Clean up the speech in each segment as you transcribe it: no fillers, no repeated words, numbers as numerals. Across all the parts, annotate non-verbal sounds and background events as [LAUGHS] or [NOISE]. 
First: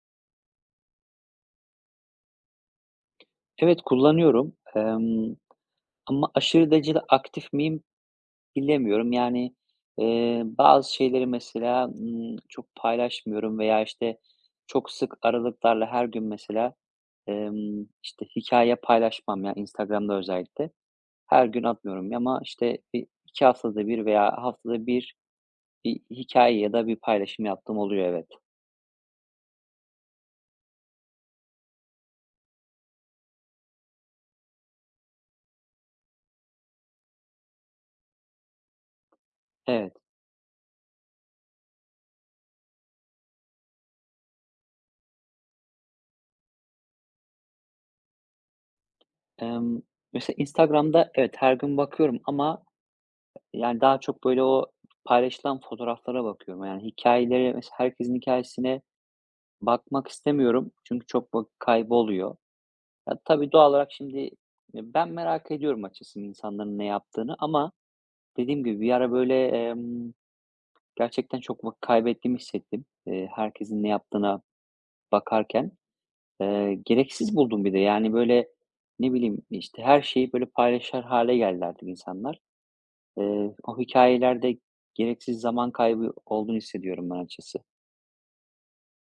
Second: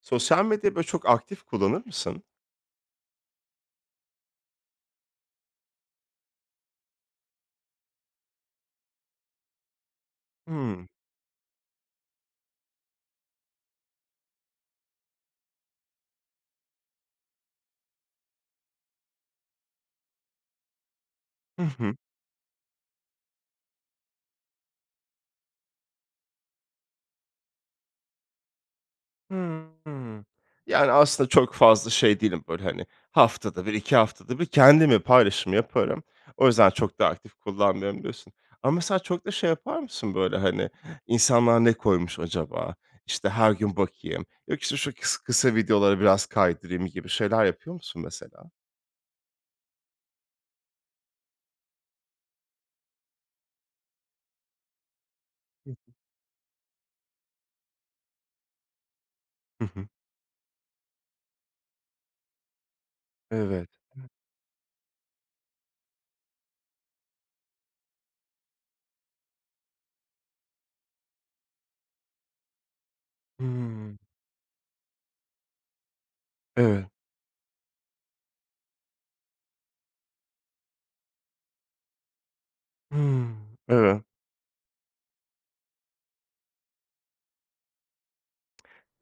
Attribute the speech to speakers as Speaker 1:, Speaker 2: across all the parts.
Speaker 1: Sosyal medyayı, böyle, çok aktif kullanır mısın?
Speaker 2: Evet, kullanıyorum, ama aşırı derecede aktif miyim bilemiyorum.
Speaker 1: Hımm.
Speaker 2: Bazı şeyleri mesela, çok paylaşmıyorum veya, çok sık aralıklarla her gün mesela, hikaye paylaşmam ya Instagram'da özellikle. Her
Speaker 1: Hı
Speaker 2: gün
Speaker 1: hı.
Speaker 2: atmıyorum ama, bir 2 haftada bir veya haftada 1 bir hikaye ya da bir paylaşım yaptığım oluyor, evet.
Speaker 1: Hımm. Yani, aslında çok fazla şey değilim, böyle, hani, haftada bir iki haftada bir kendimi paylaşımı yaparım. O yüzden çok da aktif kullanmıyorum diyorsun. Ama mesela çok da şey yapar
Speaker 2: Evet,
Speaker 1: mısın, böyle, hani, insanlar ne koymuş acaba? İşte, her gün bakayım. Yok, işte, şu kısa videoları biraz kaydırayım gibi şeyler yapıyor musun mesela?
Speaker 2: emm, mesela Instagram'da evet, her gün bakıyorum ama yani, daha çok, böyle, o paylaşılan fotoğraflara bakıyorum. Yani, hikayeleri mesela herkesin hikayesine
Speaker 1: Hı hı.
Speaker 2: bakmak istemiyorum. Çünkü çok kayboluyor. Ya, tabii
Speaker 1: Evet.
Speaker 2: doğal olarak şimdi, ben merak ediyorum açıkçası insanların ne yaptığını ama dediğim gibi bir ara, böyle, gerçekten çok vakit kaybettiğimi hissettim, herkesin ne
Speaker 1: Hımm.
Speaker 2: yaptığına bakarken.
Speaker 1: Evet.
Speaker 2: Gereksiz buldum bir de. Yani, böyle, ne bileyim, işte, her şeyi, böyle, paylaşır hale geldi artık insanlar.
Speaker 1: Hımm.
Speaker 2: O
Speaker 1: Evet.
Speaker 2: hikâyelerde gereksiz zaman kaybı olduğunu hissediyorum ben açıkçası.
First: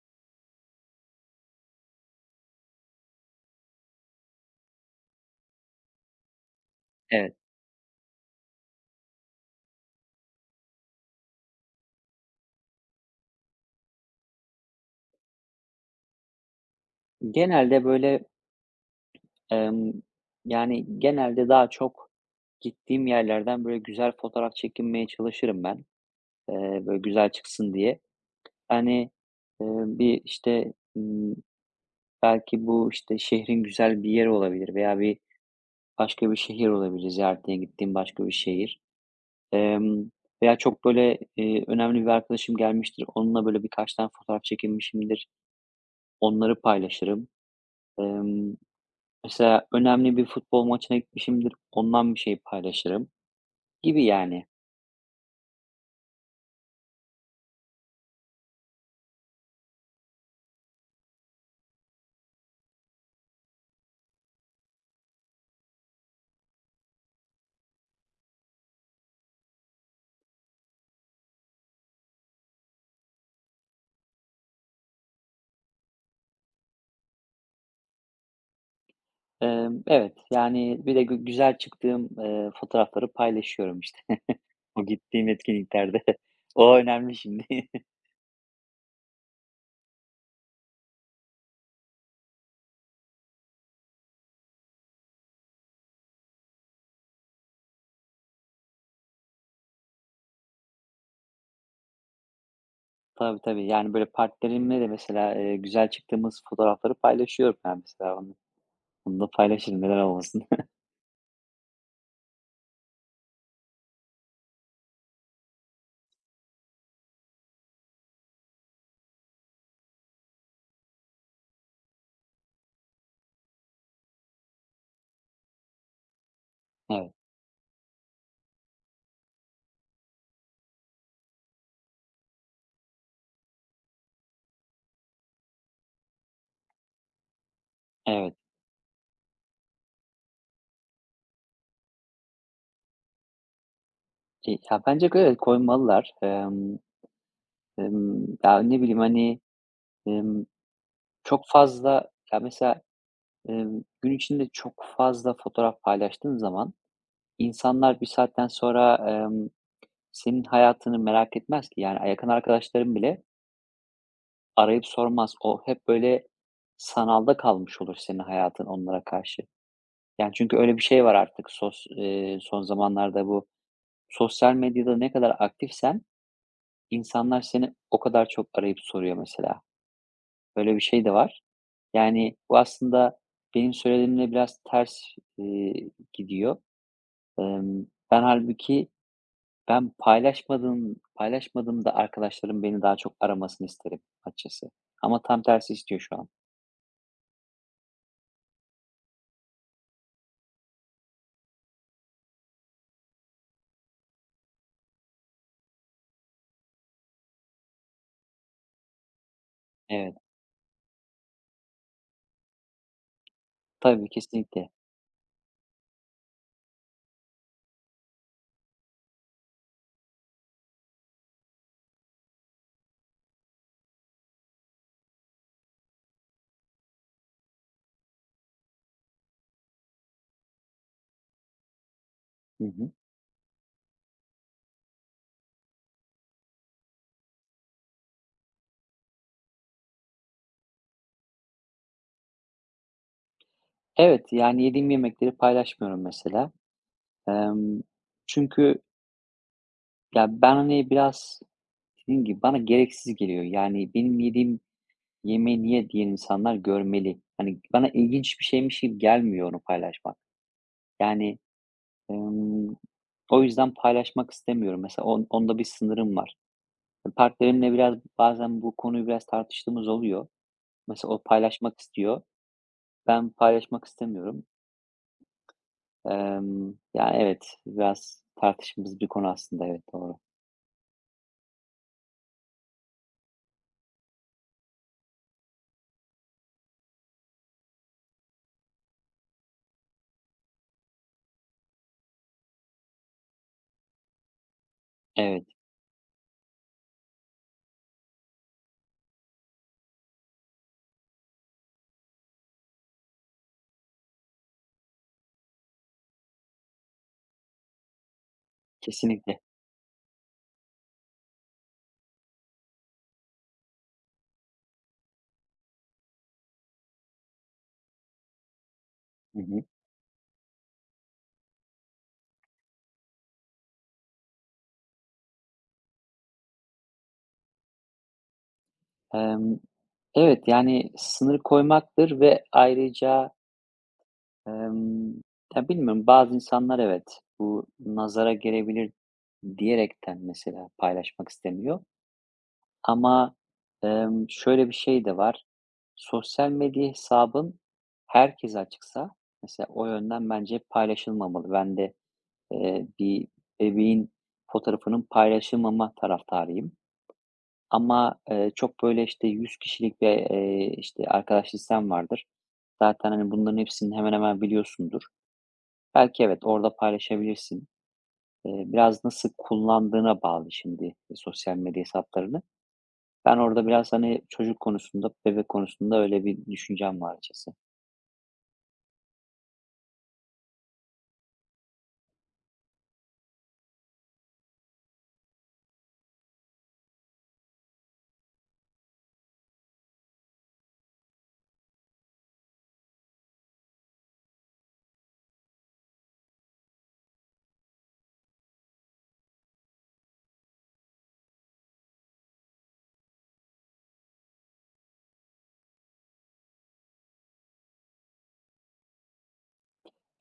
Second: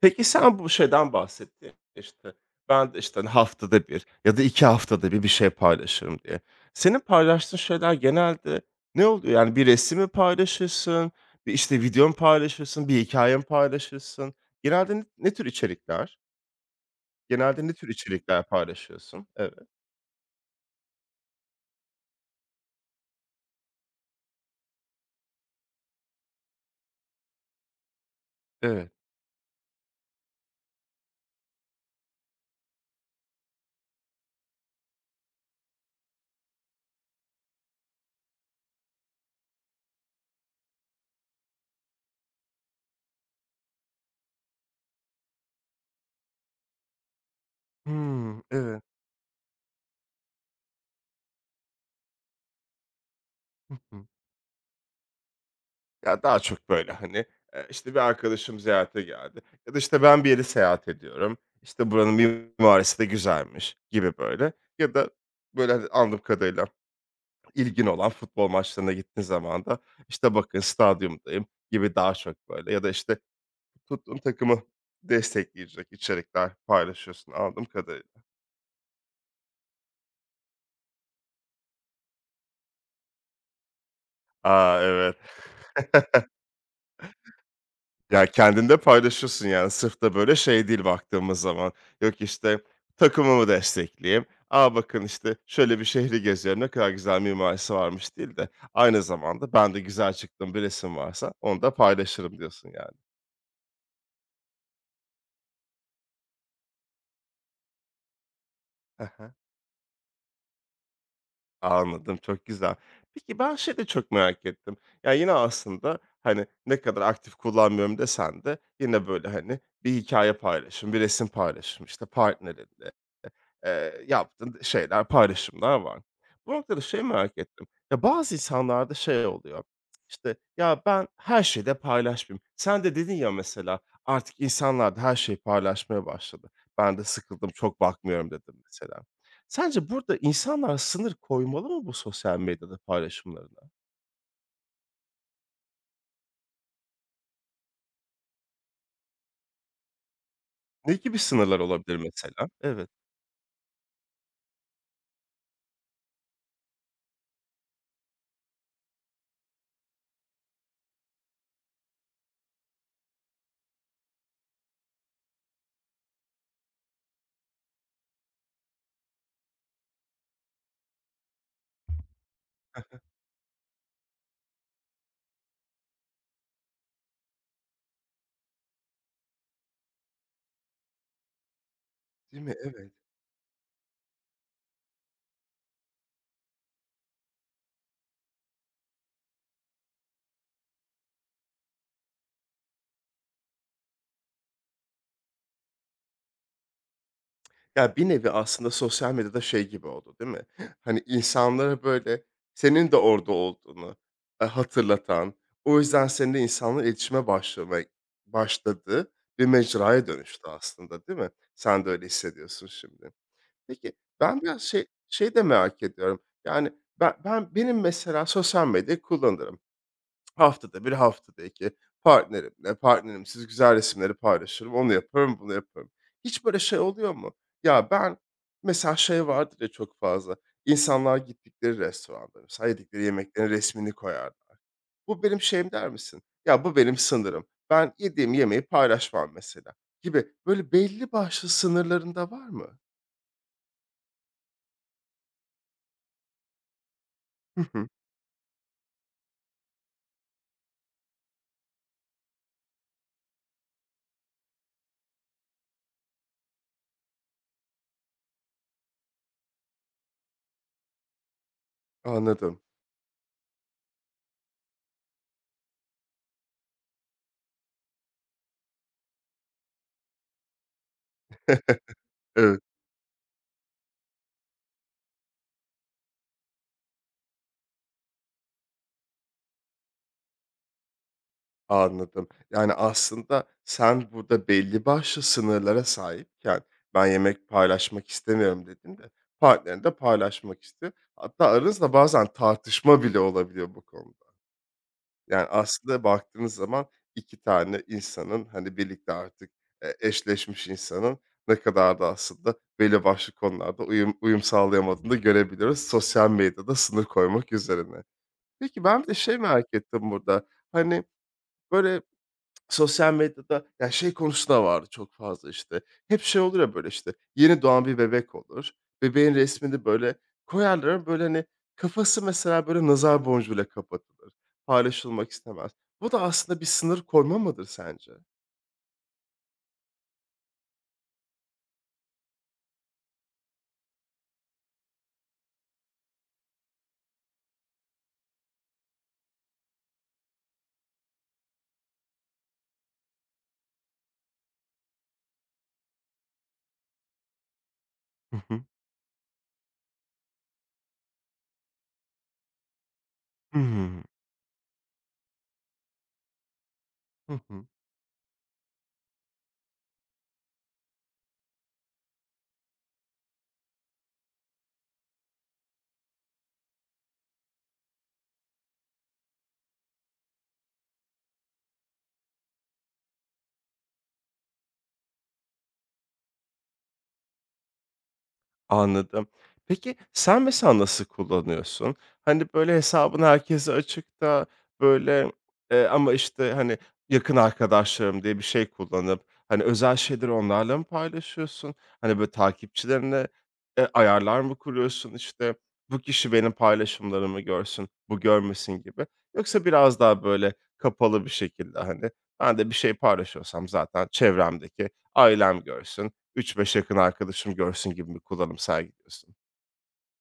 Speaker 1: Peki, sen bu şeyden bahsettin, ya, işte, ben de, işte, hani, haftada bir ya da 2 haftada bir şey paylaşırım diye. Senin
Speaker 2: Evet.
Speaker 1: paylaştığın şeyler genelde ne oluyor? Yani bir resim mi paylaşırsın, bir, işte, video paylaşırsın, bir hikâye paylaşırsın? Genelde ne tür içerikler? Genelde ne
Speaker 2: Genelde,
Speaker 1: tür
Speaker 2: böyle,
Speaker 1: içerikler paylaşıyorsun? Evet.
Speaker 2: emm, yani, genelde daha çok gittiğim yerlerden, böyle, güzel fotoğraf çekinmeye çalışırım ben, böyle, güzel çıksın diye.
Speaker 1: Evet.
Speaker 2: Hani, bir, belki bu, işte, şehrin güzel bir yeri olabilir veya başka bir şehir olabilir, ziyaretine gittiğim başka bir şehir. Emm, Veya çok, böyle, önemli bir arkadaşım gelmiştir, onunla, böyle, birkaç tane fotoğraf çekinmişimdir. Onları paylaşırım.
Speaker 1: Hımm,
Speaker 2: Emm,
Speaker 1: evet.
Speaker 2: Mesela önemli bir futbol maçına gitmişimdir, ondan bir şey paylaşırım gibi
Speaker 1: [LAUGHS]
Speaker 2: yani.
Speaker 1: Ya, daha çok böyle, hani, işte, bir arkadaşım ziyarete geldi ya da, işte, ben bir yeri seyahat ediyorum. İşte, buranın mimarisi de güzelmiş gibi böyle ya da böyle, hani, anladığım kadarıyla ilgin olan futbol maçlarına gittiğin zaman da, işte, bakın stadyumdayım gibi daha çok böyle ya da, işte, tuttuğun takımı destekleyecek içerikler paylaşıyorsun anladığım kadarıyla.
Speaker 2: Evet, yani bir de güzel çıktığım, fotoğrafları paylaşıyorum işte [LAUGHS]
Speaker 1: Aa,
Speaker 2: o
Speaker 1: evet.
Speaker 2: gittiğim etkinliklerde. [LAUGHS]
Speaker 1: [LAUGHS]
Speaker 2: O önemli şimdi. [LAUGHS]
Speaker 1: Ya, kendinde paylaşırsın, yani, sırf da, böyle, şey değil baktığımız zaman, yok, işte, takımımı destekleyeyim, a, bakın, işte, şöyle bir şehri geziyorum, ne kadar güzel mimarisi varmış değil de aynı zamanda ben de güzel çıktım bir resim varsa onu da paylaşırım diyorsun, yani.
Speaker 2: Tabii, tabii. Yani böyle partnerimle de mesela, güzel çıktığımız fotoğrafları paylaşıyorum ben mesela onu. Onu da
Speaker 1: Hı.
Speaker 2: paylaşırım, neden olmasın. [LAUGHS]
Speaker 1: Anladım, çok güzel. Peki, ben şeyi de çok merak ettim. Yani yine aslında, hani, ne kadar aktif kullanmıyorum desen de yine, böyle, hani, bir hikaye paylaşım, bir resim paylaşım, işte, partnerinle. Yaptığın şeyler, paylaşımlar var. Bu noktada şey
Speaker 2: Evet,
Speaker 1: merak ettim. Ya, bazı insanlarda şey oluyor, İşte "Ya, ben her şeyi de paylaşmayayım." Sen de dedin ya mesela, "Artık insanlar da her şeyi paylaşmaya başladı. Ben de sıkıldım, çok bakmıyorum."
Speaker 2: evet.
Speaker 1: dedim mesela. Sence burada insanlar sınır koymalı mı bu sosyal medyada paylaşımlarına?
Speaker 2: Ya, bence evet koymalılar. Ya, ne bileyim, hani, emm
Speaker 1: Ne gibi
Speaker 2: çok
Speaker 1: sınırlar olabilir
Speaker 2: fazla ya,
Speaker 1: mesela?
Speaker 2: mesela,
Speaker 1: Evet.
Speaker 2: gün içinde çok fazla fotoğraf paylaştığın zaman insanlar bir saatten sonra, senin hayatını merak etmez ki. Yani, yakın arkadaşların bile arayıp sormaz. O hep böyle sanalda kalmış olur senin hayatın onlara karşı. Yani, çünkü öyle bir şey var artık sos son zamanlarda bu sosyal medyada ne kadar aktifsen insanlar seni o kadar çok arayıp soruyor mesela. Böyle bir şey de var. Yani,
Speaker 1: Değil mi?
Speaker 2: bu
Speaker 1: Evet.
Speaker 2: aslında benim söylediğimle biraz ters, gidiyor. Ben halbuki ben paylaşmadığım paylaşmadığımda arkadaşlarım beni daha çok aramasını isterim açıkçası ama tam tersi istiyor şu an.
Speaker 1: Ya, bir nevi aslında sosyal medyada şey gibi oldu, değil mi? [LAUGHS] Hani, insanlara, böyle, senin de orada olduğunu, hatırlatan, o yüzden seninle insanların iletişime başlamaya başladığı bir mecraya
Speaker 2: Evet.
Speaker 1: dönüştü aslında, değil mi? Sen de öyle hissediyorsun şimdi. Peki,
Speaker 2: Tabii,
Speaker 1: ben biraz
Speaker 2: kesinlikle.
Speaker 1: şey şey de merak ediyorum. Yani, benim mesela sosyal medyayı kullanırım. Haftada bir haftada 2 partnerimle, partnerimsiz güzel resimleri paylaşırım. Onu yaparım, bunu yaparım. Hiç böyle şey oluyor mu? Ya, ben mesela şey vardır ya çok fazla, insanlar gittikleri restoranda
Speaker 2: Hı
Speaker 1: mesela
Speaker 2: hı.
Speaker 1: yedikleri yemeklerin resmini koyarlar. Bu benim şeyim der misin? Ya, bu benim sınırım. Ben yediğim yemeği paylaşmam mesela gibi. Böyle belli başlı sınırlarında var mı?
Speaker 2: Evet, yani, yediğim yemekleri paylaşmıyorum mesela.
Speaker 1: Hı
Speaker 2: Emm,
Speaker 1: hı.
Speaker 2: Çünkü ya, ben, hani, biraz dediğim gibi bana gereksiz geliyor. Yani benim yediğim yemeği niye diyen insanlar görmeli. Hani bana ilginç bir şeymiş gibi gelmiyor onu paylaşmak. Yani,
Speaker 1: Anladım.
Speaker 2: emm, o yüzden paylaşmak istemiyorum. Mesela onda bir sınırım var. Hani partnerimle biraz bazen bu konuyu biraz tartıştığımız oluyor. Mesela o paylaşmak
Speaker 1: [LAUGHS]
Speaker 2: istiyor.
Speaker 1: Evet.
Speaker 2: Ben paylaşmak istemiyorum. Ya, evet, biraz tartışmamız bir konu aslında. Evet, doğru.
Speaker 1: Anladım. Yani, aslında sen burada belli başlı sınırlara sahipken, "Ben yemek paylaşmak istemiyorum." dedin de partnerin de paylaşmak istiyor. Hatta aranızda bazen tartışma bile olabiliyor bu konuda. Yani,
Speaker 2: Evet,
Speaker 1: aslında baktığınız zaman 2 tane insanın, hani, birlikte artık, eşleşmiş insanın ne kadar da aslında belli başlı konularda uyum sağlayamadığını da görebiliyoruz sosyal medyada sınır koymak üzerine. Peki, ben bir de şey
Speaker 2: kesinlikle.
Speaker 1: merak ettim burada, hani, böyle. Sosyal medyada ya, şey konusu da vardı çok fazla, işte. Hep şey olur ya, böyle, işte, yeni doğan bir bebek olur. Bebeğin
Speaker 2: Hı hı.
Speaker 1: resmini, böyle, koyarlar ama, böyle, hani, kafası mesela, böyle, nazar boncuğuyla kapatılır. Paylaşılmak istemez. Bu da aslında bir sınır koyma mıdır sence?
Speaker 2: Emm, evet, yani, sınır koymaktır ve ayrıca, emm, ya, bilmiyorum, bazı insanlar evet, bu nazara gelebilir diyerekten mesela paylaşmak istemiyor ama, şöyle bir şey de var. Sosyal medya hesabın
Speaker 1: Hı
Speaker 2: herkese
Speaker 1: hı.
Speaker 2: açıksa mesela o yönden bence paylaşılmamalı. Ben de, bir
Speaker 1: Hımm.
Speaker 2: bebeğin fotoğrafının paylaşılmama taraftarıyım.
Speaker 1: Hı hı. hı.
Speaker 2: Ama, çok böyle, işte, 100 kişilik bir, arkadaş listem vardır. Zaten, hani, bunların hepsini hemen hemen biliyorsundur. Belki evet, orada paylaşabilirsin. Biraz nasıl kullandığına bağlı şimdi sosyal medya hesaplarını. Ben orada biraz, hani, çocuk konusunda, bebek konusunda öyle bir düşüncem var açıkçası.
Speaker 1: Anladım. Peki, sen mesela nasıl kullanıyorsun? Hani, böyle, hesabın herkese açık da, böyle, ama, işte, hani, yakın arkadaşlarım diye bir şey kullanıp, hani, özel şeyleri onlarla mı paylaşıyorsun? Hani, böyle, takipçilerine, ayarlar mı kuruyorsun? İşte, bu kişi benim paylaşımlarımı görsün, bu görmesin gibi. Yoksa biraz daha, böyle, kapalı bir şekilde, hani, ben de bir şey paylaşıyorsam zaten çevremdeki ailem görsün. Üç beş yakın arkadaşım görsün gibi bir kullanım sergiliyorsun.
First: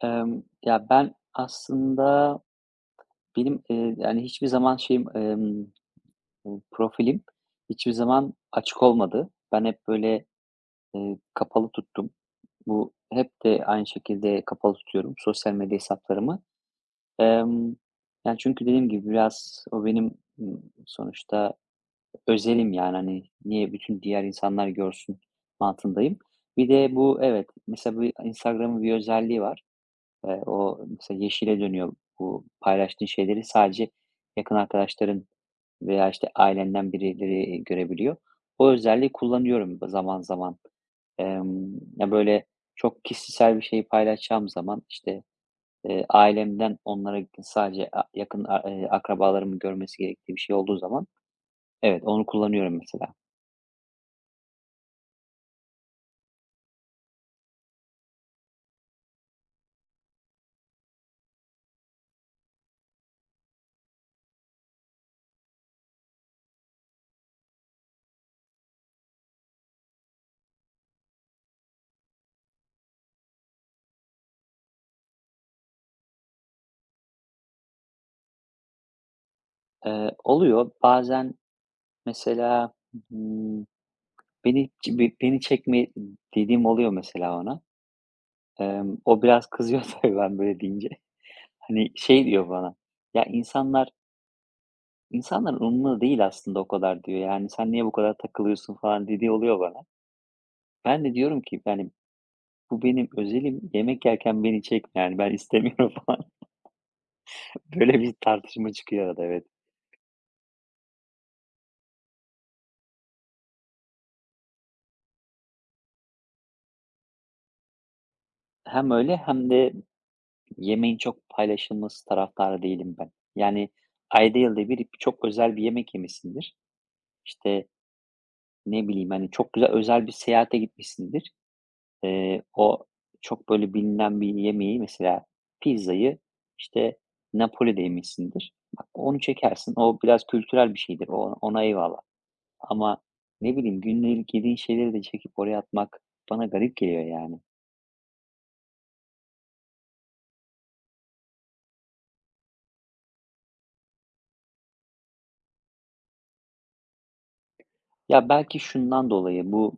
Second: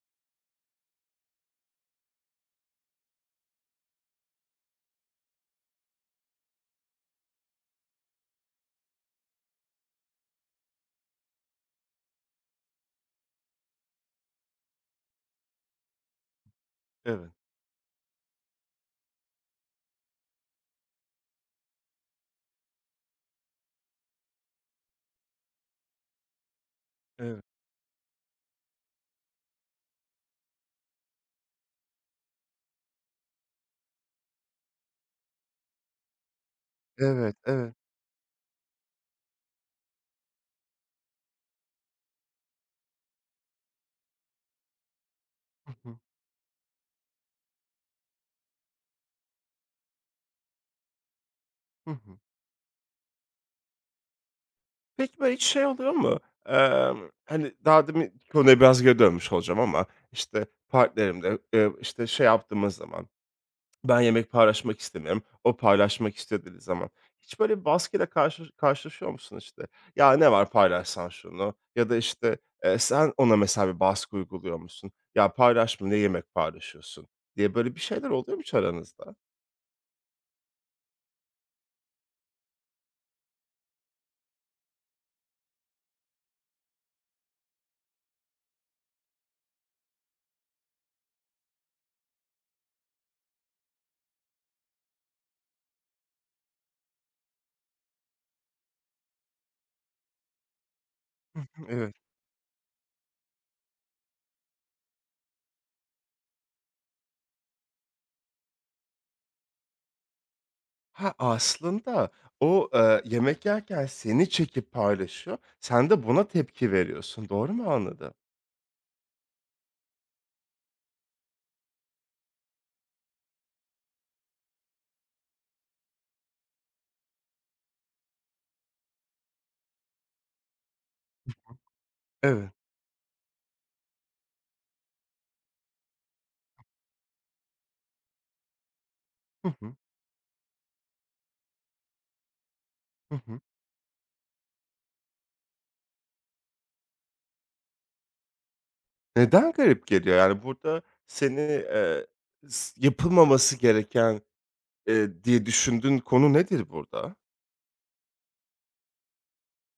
Speaker 2: Ya, ben aslında yani, hiçbir zaman profilim hiçbir zaman açık olmadı. Ben hep böyle, kapalı tuttum. Bu hep de aynı şekilde kapalı tutuyorum sosyal medya hesaplarımı.
Speaker 1: Evet,
Speaker 2: Emm, Yani, çünkü dediğim gibi biraz o benim, sonuçta özelim, yani, hani, niye bütün diğer insanlar görsün mantığındayım. Bir de bu
Speaker 1: evet,
Speaker 2: evet, mesela bir Instagram'ın bir özelliği var. O mesela yeşile dönüyor bu paylaştığın şeyleri sadece yakın arkadaşların veya, işte, ailenden
Speaker 1: evet,
Speaker 2: birileri,
Speaker 1: evet.
Speaker 2: görebiliyor. O özelliği kullanıyorum zaman zaman. Ya, böyle, çok kişisel bir şeyi paylaşacağım zaman, işte,
Speaker 1: Hı hı,
Speaker 2: ailemden onlara sadece yakın a akrabalarımın görmesi gerektiği bir şey olduğu zaman
Speaker 1: hı
Speaker 2: evet,
Speaker 1: hı.
Speaker 2: onu kullanıyorum mesela.
Speaker 1: Peki, böyle hiç şey oluyor mu? Hani, daha demin konuya biraz geri dönmüş olacağım ama, işte, partnerimle, işte, şey yaptığımız zaman, ben yemek paylaşmak istemiyorum, o paylaşmak istiyor dediği zaman. Hiç böyle bir baskıyla karşı karşılaşıyor musun işte? "Ya, ne var paylaşsan şunu." ya da, işte, sen ona mesela bir baskı uyguluyor musun? "Ya, paylaşma, ne yemek paylaşıyorsun?" diye böyle bir şeyler oluyor mu hiç aranızda?
Speaker 2: Oluyor. Bazen mesela, ımm beni çekme dediğim oluyor mesela ona. O biraz kızıyor [LAUGHS] tabii ben böyle deyince. Hani, şey diyor bana, "Ya, insanların umurunda değil aslında o kadar." diyor. "Yani, sen niye bu kadar takılıyorsun?" falan dediği oluyor bana. Ben de diyorum ki, yani,
Speaker 1: Evet.
Speaker 2: "Bu benim özelim, yemek yerken beni çekme, yani, ben istemiyorum." [LAUGHS] falan. Böyle bir tartışma çıkıyor arada, evet.
Speaker 1: Ha, aslında o, yemek yerken seni çekip paylaşıyor, sen de buna tepki veriyorsun. Doğru mu anladım?
Speaker 2: Hem öyle hem de yemeğin çok paylaşılması taraftarı değilim ben. Yani, ayda yılda bir çok özel bir yemek yemişsindir. İşte, ne bileyim, hani, çok güzel özel bir seyahate gitmişsindir.
Speaker 1: Evet.
Speaker 2: O çok böyle bilinen bir yemeği mesela pizzayı, işte, Napoli'de yemişsindir. Bak, onu
Speaker 1: Hı
Speaker 2: çekersin.
Speaker 1: hı.
Speaker 2: O biraz kültürel bir şeydir. O ona eyvallah. Ama
Speaker 1: Hı hı.
Speaker 2: ne bileyim, gündelik yediğin şeyleri de çekip oraya atmak bana garip geliyor yani.
Speaker 1: Neden garip geliyor? Yani, burada seni, s yapılmaması gereken, diye düşündüğün konu nedir burada?
Speaker 2: Ya, belki şundan dolayı bu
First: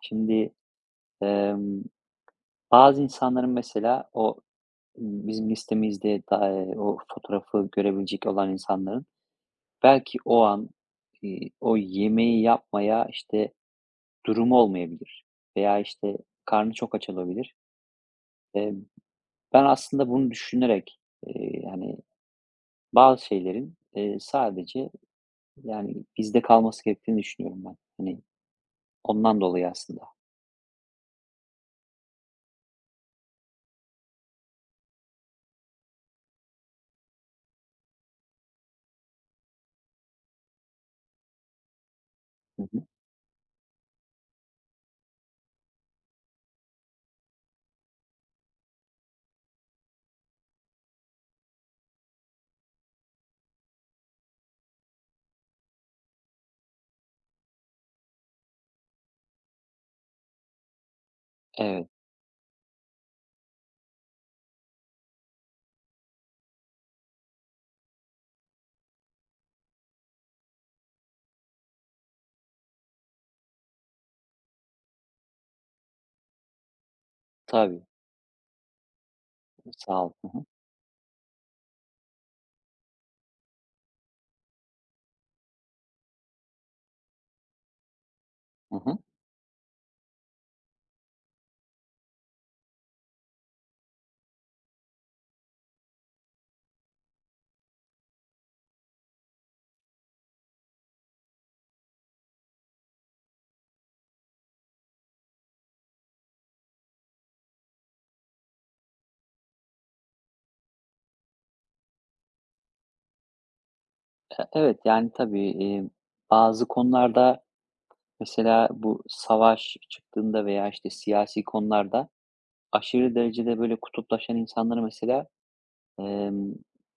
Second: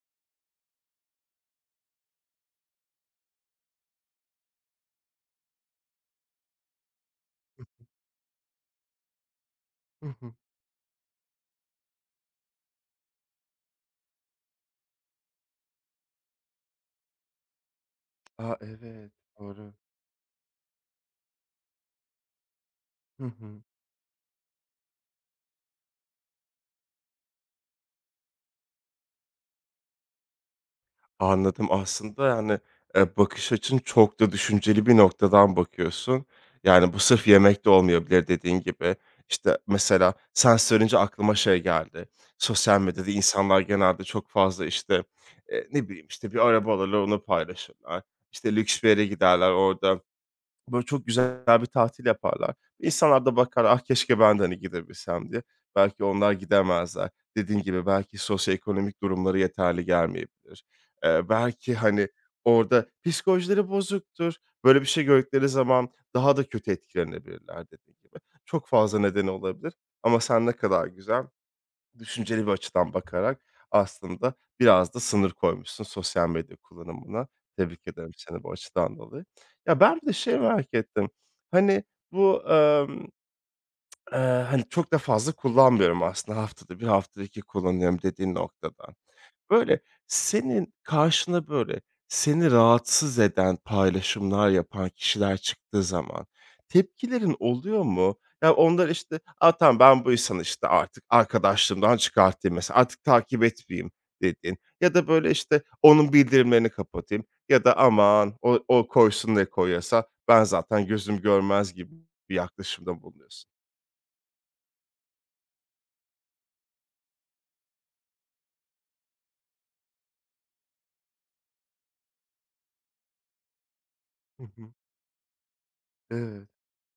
Speaker 2: şimdi, emm, bazı insanların mesela o bizim listemizde da o fotoğrafı görebilecek olan insanların
Speaker 1: Hı
Speaker 2: belki
Speaker 1: hı.
Speaker 2: o an, o yemeği yapmaya, işte, durumu olmayabilir veya, işte, karnı çok aç olabilir.
Speaker 1: A,
Speaker 2: Eee,
Speaker 1: evet,
Speaker 2: Ben
Speaker 1: doğru.
Speaker 2: aslında bunu düşünerek, hani,
Speaker 1: Hı
Speaker 2: bazı
Speaker 1: hı.
Speaker 2: şeylerin, sadece, yani, bizde kalması gerektiğini düşünüyorum ben. Hani, ondan dolayı aslında.
Speaker 1: Anladım. Aslında, yani, bakış açın çok da düşünceli bir noktadan bakıyorsun. Yani, bu sırf yemek de olmayabilir dediğin gibi. İşte, mesela sen söyleyince aklıma şey geldi.
Speaker 2: Hı
Speaker 1: Sosyal
Speaker 2: hı.
Speaker 1: medyada insanlar genelde çok fazla, işte, ne bileyim, işte, bir araba alırlar, onu paylaşırlar. İşte, lüks bir yere giderler, orada böyle çok güzel bir tatil yaparlar. İnsanlar da bakar, "Ah, keşke ben de, hani, gidebilsem." diye. Belki onlar gidemezler. Dediğin gibi belki sosyoekonomik durumları yeterli gelmeyebilir. Belki,
Speaker 2: Evet,
Speaker 1: hani, orada psikolojileri bozuktur. Böyle bir şey gördükleri zaman daha da kötü etkilenebilirler dediğin gibi. Çok fazla nedeni olabilir ama sen ne kadar güzel düşünceli bir açıdan bakarak aslında biraz da sınır koymuşsun sosyal medya kullanımına. Tebrik
Speaker 2: tabii.
Speaker 1: ederim seni bu açıdan dolayı. Ya, ben
Speaker 2: Sağ
Speaker 1: bir de
Speaker 2: ol. Hı
Speaker 1: şey
Speaker 2: hı.
Speaker 1: merak ettim. Hani, bu, eee, hani, çok da fazla kullanmıyorum aslında haftada bir haftada 2 kullanıyorum dediğin
Speaker 2: Hı
Speaker 1: noktadan.
Speaker 2: hı.
Speaker 1: Böyle, senin karşına, böyle, seni rahatsız eden paylaşımlar yapan kişiler çıktığı zaman tepkilerin oluyor mu? Ya, onlar, işte, "A, tamam, ben bu insanı, işte, artık arkadaşlığımdan çıkartayım." mesela, "Artık takip etmeyeyim." dediğin ya da, böyle, işte, "Onun bildirimlerini kapatayım." ya da "Aman, o koysun ne koyuyorsa, ben zaten gözüm görmez." gibi bir yaklaşımda bulunuyorsun?
Speaker 2: Evet, yani, tabii, bazı konularda mesela bu savaş çıktığında veya, işte, siyasi konularda aşırı derecede böyle kutuplaşan
Speaker 1: Hı hı.
Speaker 2: insanları mesela,
Speaker 1: Evet.
Speaker 2: emm,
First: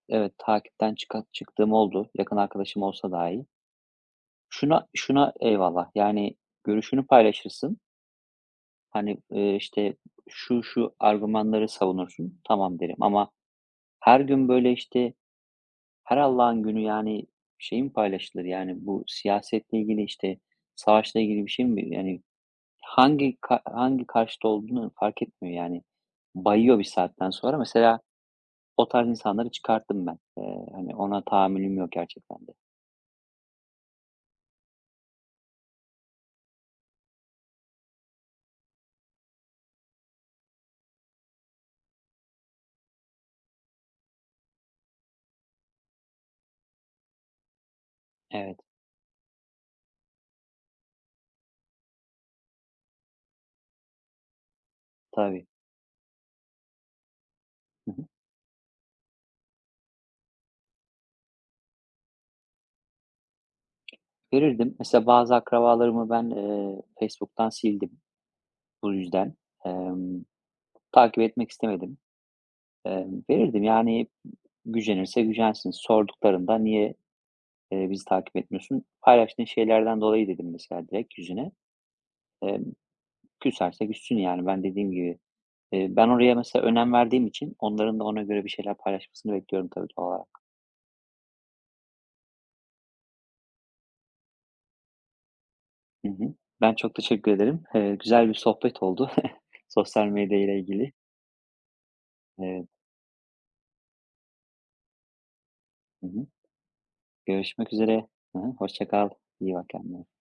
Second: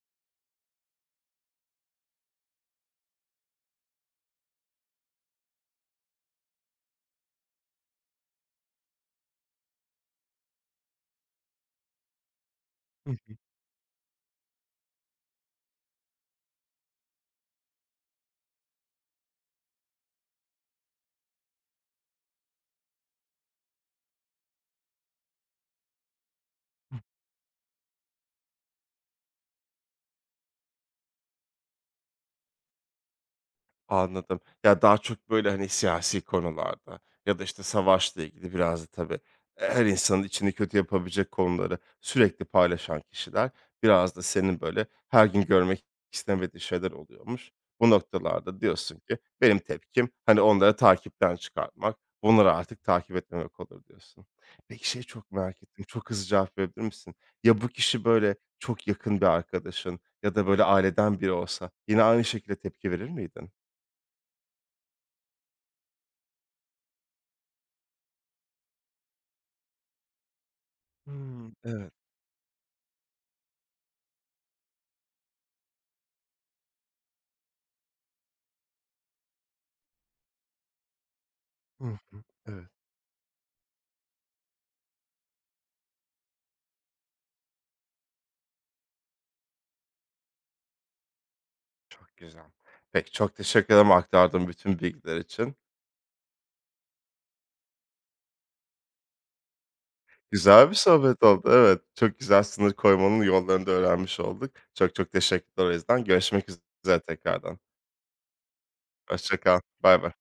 Speaker 2: evet, takipten çıktığım oldu, yakın arkadaşım olsa dahi. Şuna şuna eyvallah, yani görüşünü paylaşırsın. Hani, şu şu argümanları savunursun, tamam derim
Speaker 1: Hı
Speaker 2: ama
Speaker 1: hı.
Speaker 2: her gün böyle, işte, her Allah'ın günü yani şey mi paylaşılır, yani bu siyasetle ilgili, işte, savaşla ilgili bir şey mi? Yani hangi karşıt olduğunu fark etmiyor yani. Bayıyor bir saatten sonra. Mesela o tarz insanları çıkarttım ben. Hani, ona tahammülüm yok gerçekten de.
Speaker 1: Anladım. Ya, daha çok, böyle, hani, siyasi konularda ya da, işte, savaşla ilgili biraz da tabii, e, her insanın içini kötü yapabilecek konuları sürekli paylaşan kişiler biraz da senin, böyle, her gün görmek istemediği şeyler oluyormuş. Bu noktalarda
Speaker 2: Evet,
Speaker 1: diyorsun ki benim tepkim, hani, onları takipten çıkartmak, bunları artık takip etmemek olur diyorsun. Peki, şey çok
Speaker 2: tabii.
Speaker 1: merak ettim, çok hızlı cevap verebilir misin? Ya, bu
Speaker 2: Hı
Speaker 1: kişi,
Speaker 2: hı.
Speaker 1: böyle, çok yakın bir arkadaşın ya da, böyle, aileden biri olsa yine aynı şekilde tepki verir miydin?
Speaker 2: Verirdim. Mesela bazı akrabalarımı ben, Facebook'tan sildim bu yüzden. Emm, Takip etmek
Speaker 1: Hımm, evet.
Speaker 2: istemedim. Verirdim, yani, gücenirse gücensin. Sorduklarında "Niye, bizi takip etmiyorsun?" "Paylaştığın şeylerden dolayı." dedim mesela direkt yüzüne.
Speaker 1: Hı hı.
Speaker 2: Emm,
Speaker 1: Evet,
Speaker 2: Küserse küssün, yani, ben dediğim gibi. Ben oraya mesela önem verdiğim için onların da ona göre bir şeyler paylaşmasını bekliyorum tabii doğal olarak.
Speaker 1: çok güzel. Peki, çok teşekkür ederim aktardığın bütün bilgiler için.
Speaker 2: Hı hı. Ben çok teşekkür ederim. Güzel bir sohbet oldu. [LAUGHS] Sosyal medya ile
Speaker 1: Güzel bir
Speaker 2: ilgili.
Speaker 1: sohbet oldu. Evet, çok güzel
Speaker 2: Evet.
Speaker 1: sınır koymanın yollarını da öğrenmiş olduk. Çok çok teşekkürler o yüzden.
Speaker 2: Hı hı.
Speaker 1: Görüşmek üzere tekrardan.
Speaker 2: Görüşmek üzere. Hı hı. Hoşça kal.
Speaker 1: Hoşça
Speaker 2: İyi
Speaker 1: kal.
Speaker 2: bak kendine.
Speaker 1: Baybay.